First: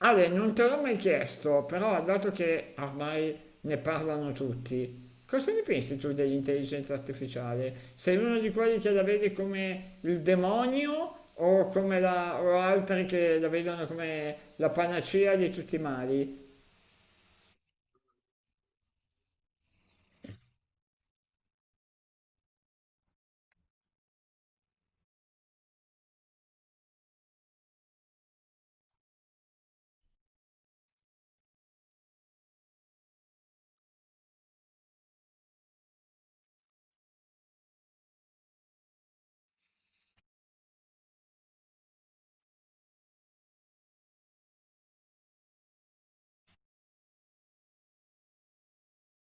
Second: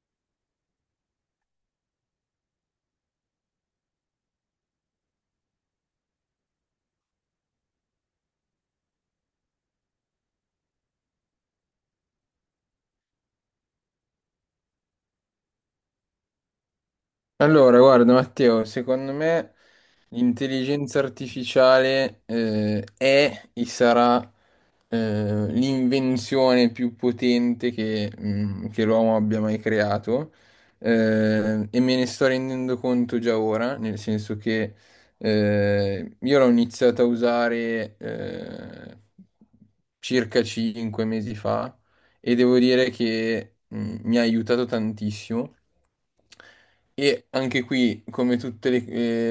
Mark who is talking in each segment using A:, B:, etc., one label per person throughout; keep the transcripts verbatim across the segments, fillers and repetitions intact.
A: Ale, non te l'ho mai chiesto, però dato che ormai ne parlano tutti, cosa ne pensi tu dell'intelligenza artificiale? Sei uno di quelli che la vede come il demonio o come la, o altri che la vedono come la panacea di tutti i mali?
B: Allora, guarda Matteo, secondo me l'intelligenza artificiale eh, è e sarà eh, l'invenzione più potente che, mm, che l'uomo abbia mai creato. Eh, e me ne sto rendendo conto già ora, nel senso che eh, io l'ho iniziata a usare eh, circa cinque mesi fa, e devo dire che mm, mi ha aiutato tantissimo, e anche qui, come tutte le,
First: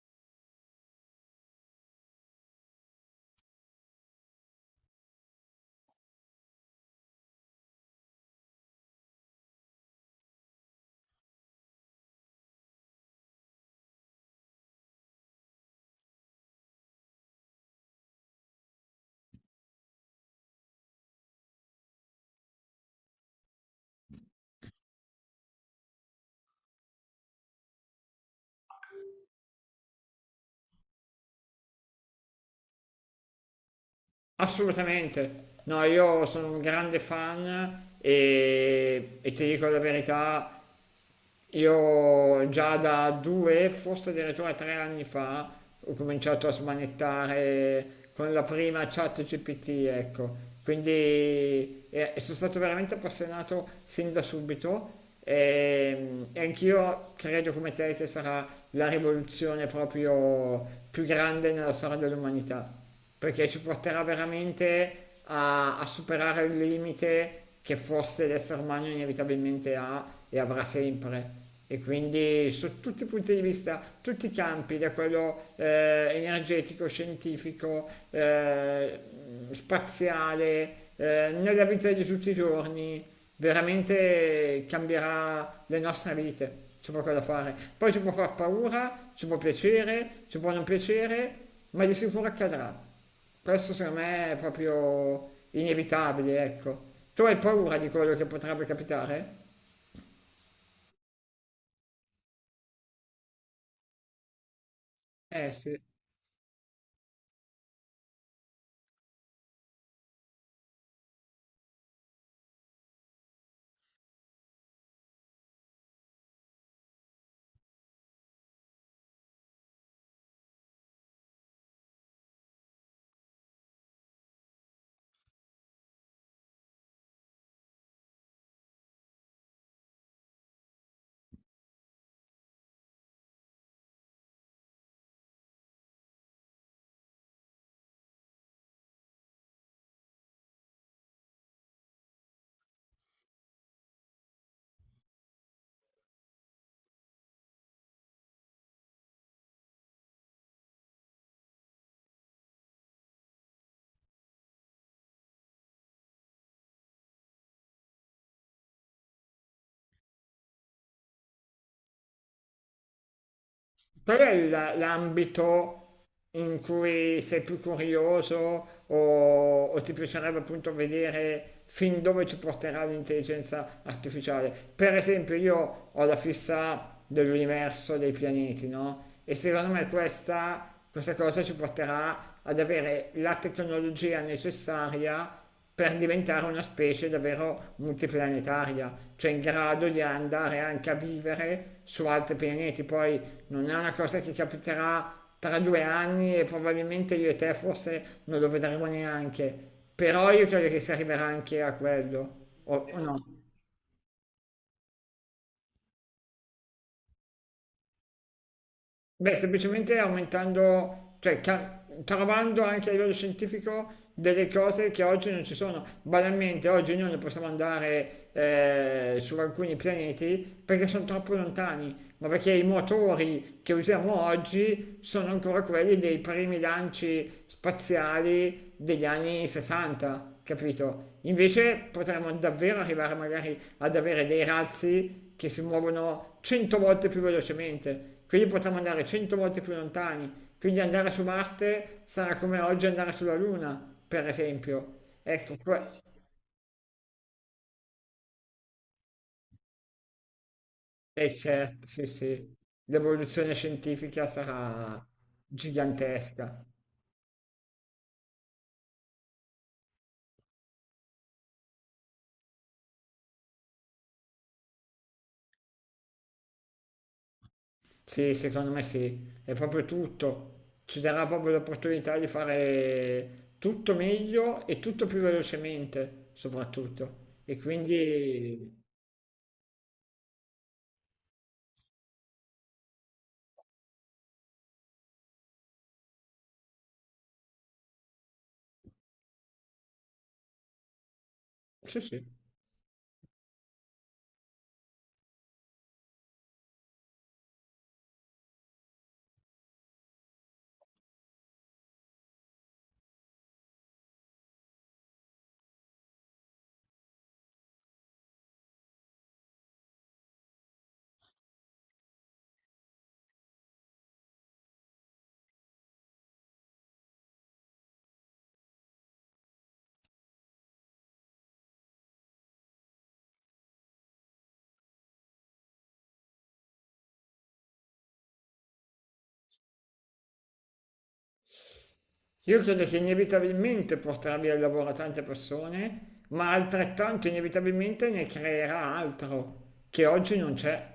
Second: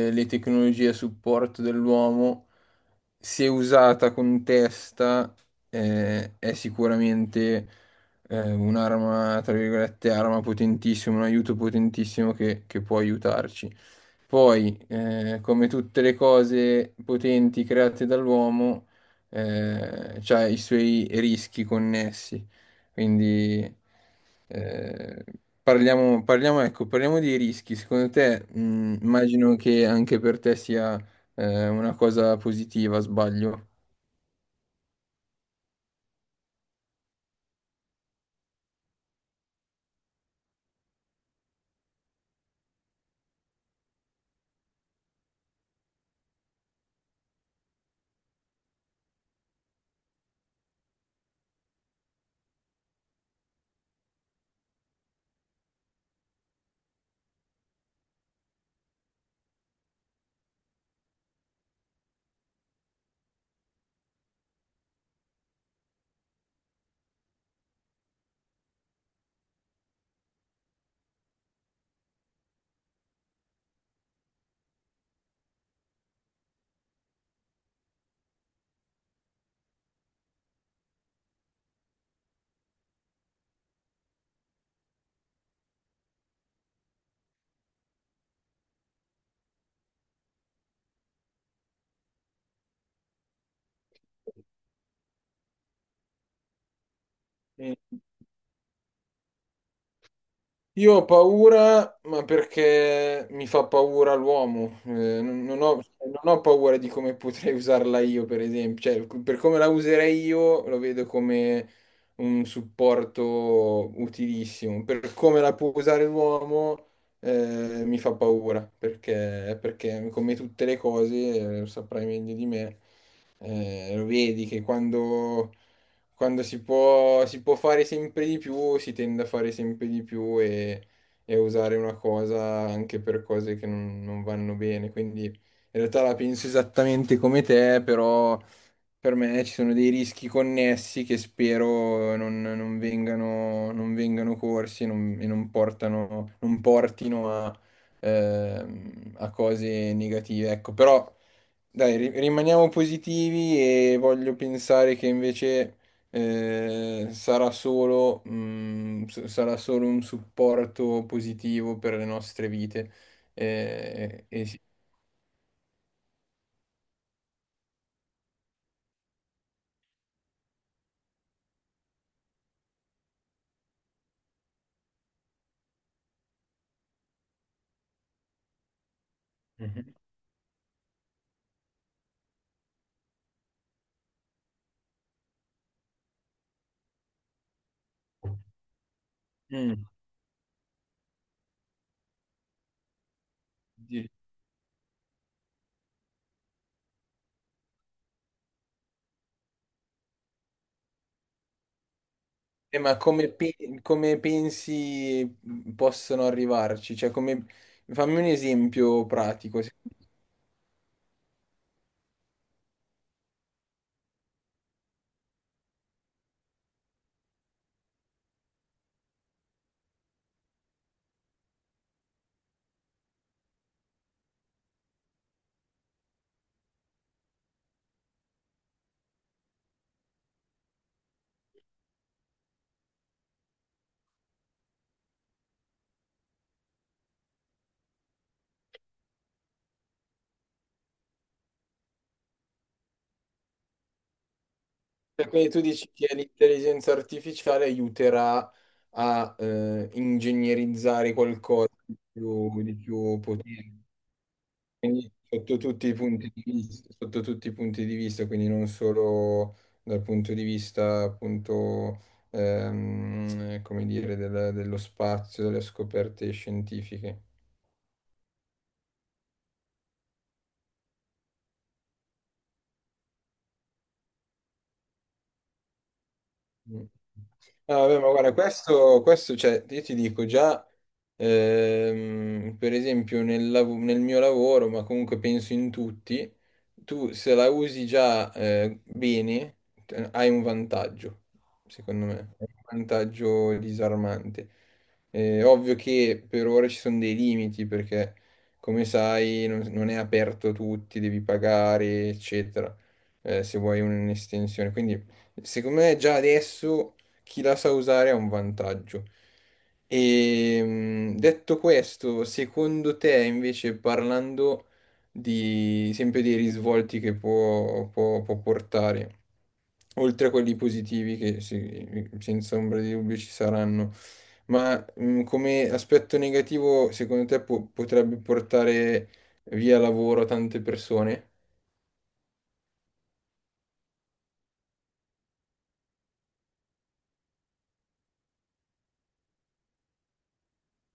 B: eh, le tecnologie a supporto dell'uomo, se usata con testa, eh, è sicuramente eh, un'arma, tra virgolette, arma potentissima, un aiuto potentissimo che, che può aiutarci. Poi, eh, come tutte le cose potenti create dall'uomo, eh, c'ha i suoi rischi connessi. Quindi... Eh, Parliamo, parliamo, ecco, parliamo dei rischi. Secondo te, mh, immagino che anche per te sia eh, una cosa positiva, sbaglio?
A: Assolutamente. No, io sono un grande fan e, e ti dico la verità, io già da due, forse addirittura tre anni fa, ho cominciato a smanettare con la prima chat gi pi ti, ecco. Quindi eh, sono stato veramente appassionato sin da subito e, e anch'io credo come te che sarà la rivoluzione proprio più grande nella storia dell'umanità, perché ci porterà veramente a, a superare il limite che forse l'essere umano inevitabilmente ha e avrà sempre. E quindi su tutti i punti di vista, tutti i campi, da quello eh, energetico, scientifico, eh, spaziale, eh, nella vita di tutti i giorni, veramente cambierà le nostre vite, c'è poco da fare. Poi ci può far paura, ci può piacere, ci può non piacere, ma di sicuro accadrà. Questo secondo me è proprio inevitabile, ecco. Tu hai
B: Sì.
A: paura di quello che potrebbe capitare?
B: Io ho paura, ma perché mi fa paura l'uomo. Eh, non,
A: Eh
B: non
A: sì.
B: ho, cioè, non ho paura di come potrei usarla io, per esempio. Cioè, per come la userei io, lo vedo come un supporto utilissimo. Per come la può usare l'uomo, eh, mi fa paura, perché, perché come tutte le cose, eh, lo saprai meglio di me, eh, lo vedi che quando quando si può, si può fare sempre di più, si tende a fare sempre di più e, e a usare una cosa anche per cose che non, non vanno bene. Quindi in realtà la penso esattamente come te, però per me ci sono dei rischi connessi che spero non, non vengano, non vengano corsi e non, e non portano, non portino a, ehm, a cose negative. Ecco, però dai, ri- rimaniamo positivi e voglio pensare che invece eh, sarà solo, mm, s- sarà solo un supporto positivo per le nostre vite.
A: Qual
B: Eh,
A: è
B: e
A: il-
B: sì.
A: l'ambito in cui sei più curioso o, o ti piacerebbe appunto vedere fin dove ci porterà l'intelligenza artificiale? Per esempio, io ho la fissa dell'universo dei pianeti, no? E secondo me
B: Mhm.
A: questa, questa cosa ci porterà ad avere la tecnologia necessaria per diventare una specie davvero multiplanetaria, cioè in grado di andare anche a vivere su altri pianeti. Poi non è una
B: Mm.
A: cosa che capiterà tra due anni e probabilmente io e te forse non lo vedremo neanche. Però io credo che si arriverà anche a quello,
B: Eh,
A: o,
B: ma
A: o no?
B: come, pe- come pensi mhmm, possono arrivarci? Cioè, come... Fammi un esempio
A: Beh,
B: pratico. Se-
A: semplicemente aumentando, cioè ca- trovando anche a livello scientifico delle cose che oggi non ci sono. Banalmente, oggi noi non possiamo andare eh, su alcuni pianeti perché sono troppo lontani, ma perché i motori che usiamo oggi sono ancora quelli dei primi lanci spaziali degli anni sessanta, capito? Invece potremmo davvero arrivare magari ad avere dei razzi che si muovono cento volte più velocemente, quindi potremmo andare cento volte più lontani, quindi andare su Marte sarà come oggi andare sulla Luna, per esempio.
B: cioè, Quindi
A: Ecco,
B: tu dici che l'intelligenza artificiale aiuterà a eh, ingegnerizzare
A: è
B: qualcosa
A: certo,
B: di
A: sì, sì,
B: più, di più
A: l'evoluzione
B: potente.
A: scientifica sarà
B: Quindi sotto tutti i punti di
A: gigantesca.
B: vista, sotto tutti i punti di vista, quindi non solo dal punto di vista appunto, ehm, come dire, del- dello spazio, delle scoperte scientifiche.
A: Sì, secondo me sì, è proprio tutto. Ci darà proprio l'opportunità di fare tutto meglio e tutto più velocemente,
B: Mm.
A: soprattutto. E
B: No, vabbè, ma guarda,
A: quindi
B: questo, questo, cioè, io ti dico già, ehm, per esempio, nel, lav- nel mio lavoro, ma comunque penso in tutti, tu se la usi già eh, bene, eh, hai un vantaggio,
A: sì,
B: secondo
A: sì.
B: me, è un vantaggio disarmante. Eh, ovvio che per ora ci sono dei limiti, perché come sai non, non è aperto a tutti, devi pagare, eccetera, eh, se vuoi un'estensione. Quindi secondo me già adesso chi la sa usare ha un vantaggio. E mh, detto questo, secondo te invece parlando di sempre dei risvolti che può, può- può portare, oltre a quelli positivi che sì, senza ombra di dubbio ci saranno, ma mh, come aspetto negativo secondo te po- potrebbe portare via lavoro a tante persone?
A: Io credo che inevitabilmente porterà via il lavoro a tante persone, ma altrettanto inevitabilmente ne creerà altro che oggi non c'è.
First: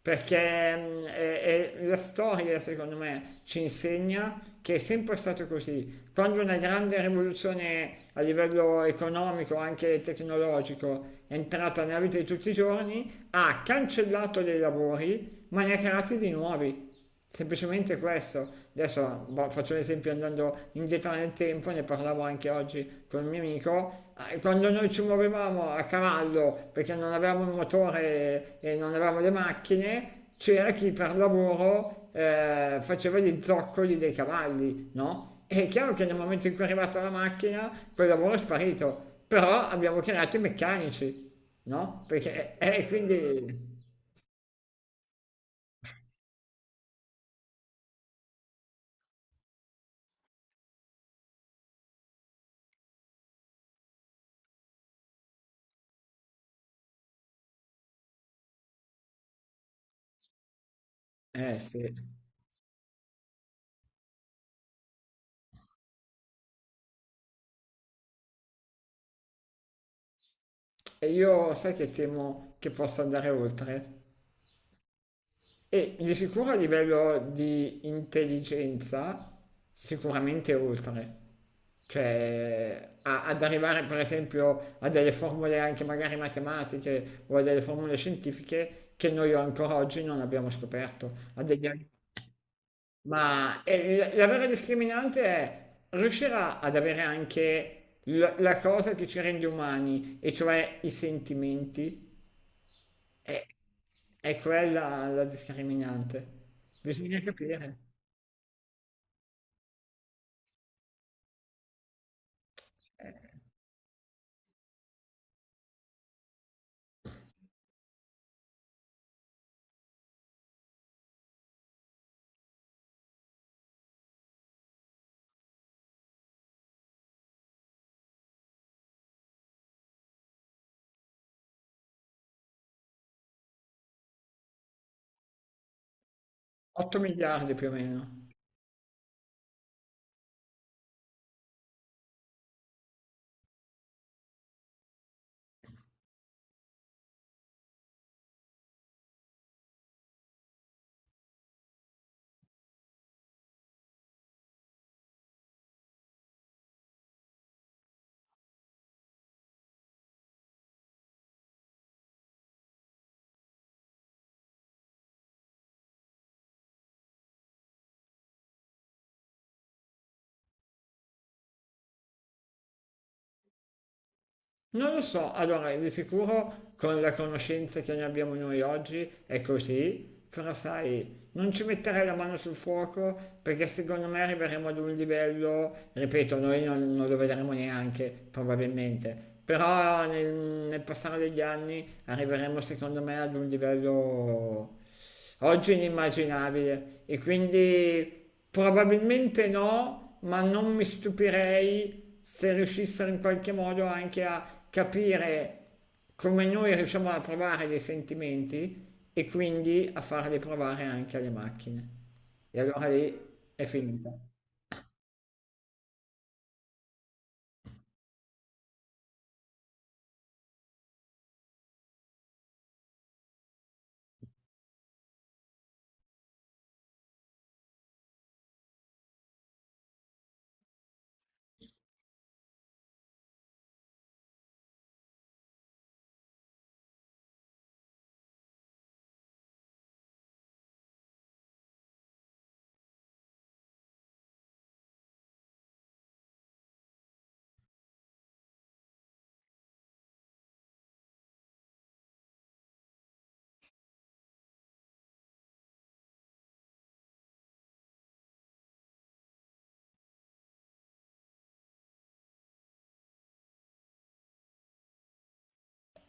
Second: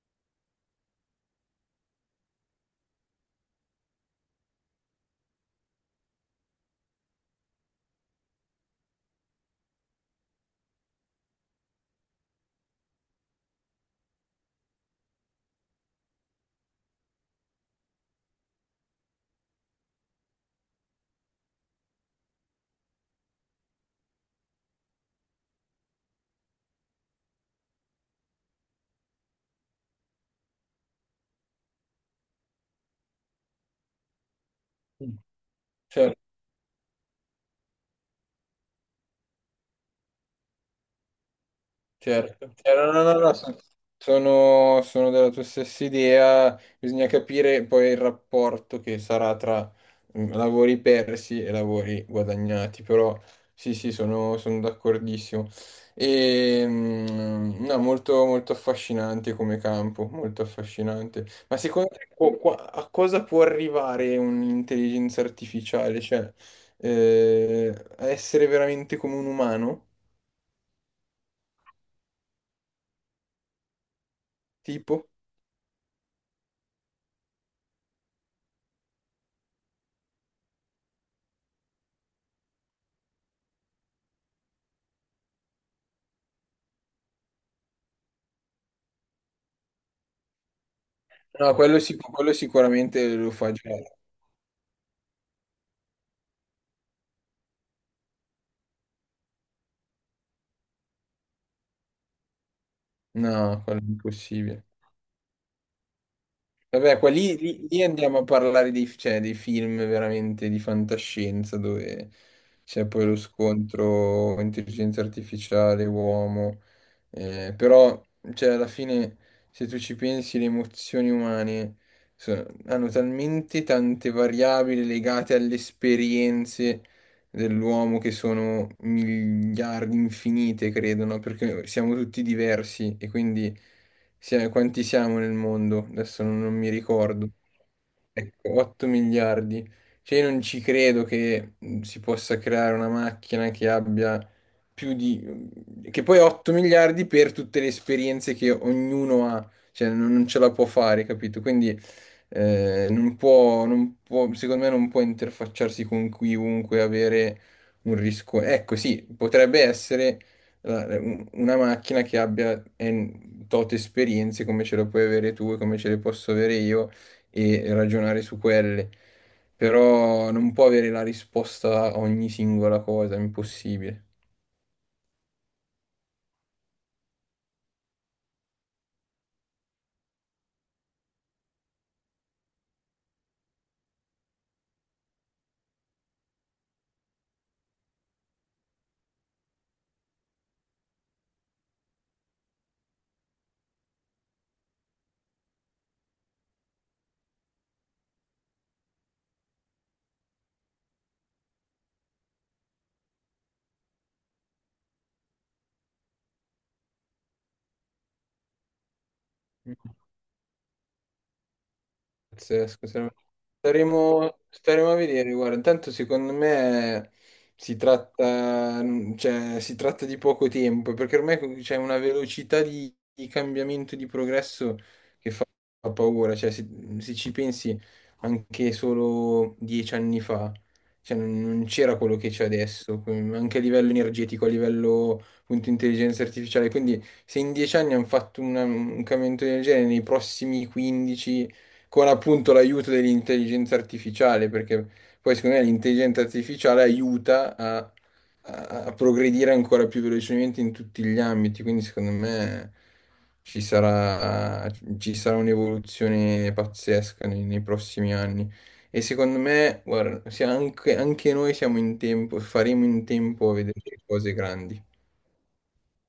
A: Perché mm, è- è- la storia, secondo me, ci insegna che è sempre stato così. Quando una grande rivoluzione a livello economico, anche tecnologico, è entrata nella vita di tutti i giorni, ha cancellato dei lavori, ma ne ha creati di nuovi. Semplicemente questo, adesso boh, faccio l'esempio andando indietro nel tempo, ne parlavo anche oggi con un mio amico, eh, quando noi ci muovevamo a cavallo perché non avevamo il motore e non avevamo le macchine, c'era chi per lavoro eh, faceva gli zoccoli dei cavalli,
B: Mm.
A: no? E è chiaro che
B: Cioè,
A: nel momento in cui è arrivata la macchina, quel lavoro è sparito, però abbiamo creato i meccanici, no?
B: Certo,
A: Perché, eh,
B: Certo, no, no, no, son-
A: quindi...
B: sono, sono della tua stessa idea, bisogna capire poi il rapporto che sarà tra mm, lavori persi e lavori guadagnati, però sì, sì, sono, sono d'accordissimo. E, mm, no, molto, molto affascinante come campo, molto affascinante. Ma
A: Eh sì.
B: secondo te co- qua- a cosa può arrivare un'intelligenza artificiale? Cioè, eh, a essere veramente come un umano?
A: E io sai che temo che possa andare oltre.
B: Tipo?
A: E di sicuro a livello di intelligenza, sicuramente oltre. Cioè, a- ad arrivare per esempio a delle formule anche magari matematiche o a delle formule scientifiche che noi ancora oggi non abbiamo scoperto. A
B: No,
A: degli-
B: quello, sic- quello sicuramente lo fa
A: Ma
B: già.
A: eh, la la vera discriminante è riuscire a- ad avere anche la la cosa che ci rende umani, e cioè i sentimenti. È,
B: No, quello è
A: è
B: impossibile.
A: quella la discriminante.
B: Vabbè, qua
A: Bisogna
B: lì, lì-
A: capire.
B: lì andiamo a parlare dei, cioè, dei film veramente di fantascienza dove c'è poi lo scontro intelligenza artificiale, uomo. Eh, però, cioè, alla fine, se tu ci pensi, le emozioni umane so- hanno talmente tante variabili legate alle esperienze dell'uomo che sono miliardi, infinite, credo, no? Perché siamo tutti diversi e quindi sia- quanti siamo nel mondo? Adesso non, non mi
A: otto
B: ricordo.
A: miliardi più o meno.
B: Ecco, otto miliardi. Cioè, io non ci credo che mh, si possa creare una macchina che abbia più di... che poi otto miliardi per tutte le esperienze che ognuno ha, cioè non, non ce la può fare, capito? Quindi eh, non può, non può- secondo me non può interfacciarsi con chiunque, avere un rischio. Ecco, sì, potrebbe essere la- un- una macchina che abbia en- tot esperienze come ce le puoi avere tu e come ce le posso avere io e ragionare su quelle. Però non può avere la risposta a ogni singola cosa, è impossibile.
A: Non lo so, allora di sicuro con la conoscenza che ne abbiamo noi oggi è così, però sai, non ci metterei la mano sul fuoco perché secondo me arriveremo ad un livello, ripeto, noi non, non lo vedremo neanche probabilmente, però nel, nel passare degli anni arriveremo secondo me ad un livello. Oggi è inimmaginabile e quindi probabilmente no, ma non mi stupirei se riuscissero in qualche modo anche a capire come noi riusciamo a provare dei sentimenti e quindi a farli provare anche alle macchine. E
B: Pazzesco,
A: allora
B: saremo-
A: lì è finita.
B: staremo, staremo a vedere, guarda, intanto secondo me si tratta, cioè, si tratta di poco tempo, perché ormai co- c'è una velocità di, di cambiamento, di progresso. Fa paura, cioè se, se ci pensi anche solo dieci anni fa, cioè, non non c'era quello che c'è adesso, que- anche a livello energetico, a livello appunto intelligenza artificiale, quindi se in dieci anni hanno fatto una- un cambiamento del genere, nei prossimi quindici con appunto l'aiuto dell'intelligenza artificiale, perché poi secondo me l'intelligenza artificiale aiuta a a progredire ancora più velocemente in tutti gli ambiti, quindi secondo me ci sarà, ci sarà un'evoluzione pazzesca nei, nei prossimi anni. E secondo me, guarda, se anche, anche noi siamo in tempo, faremo in tempo a vedere cose grandi.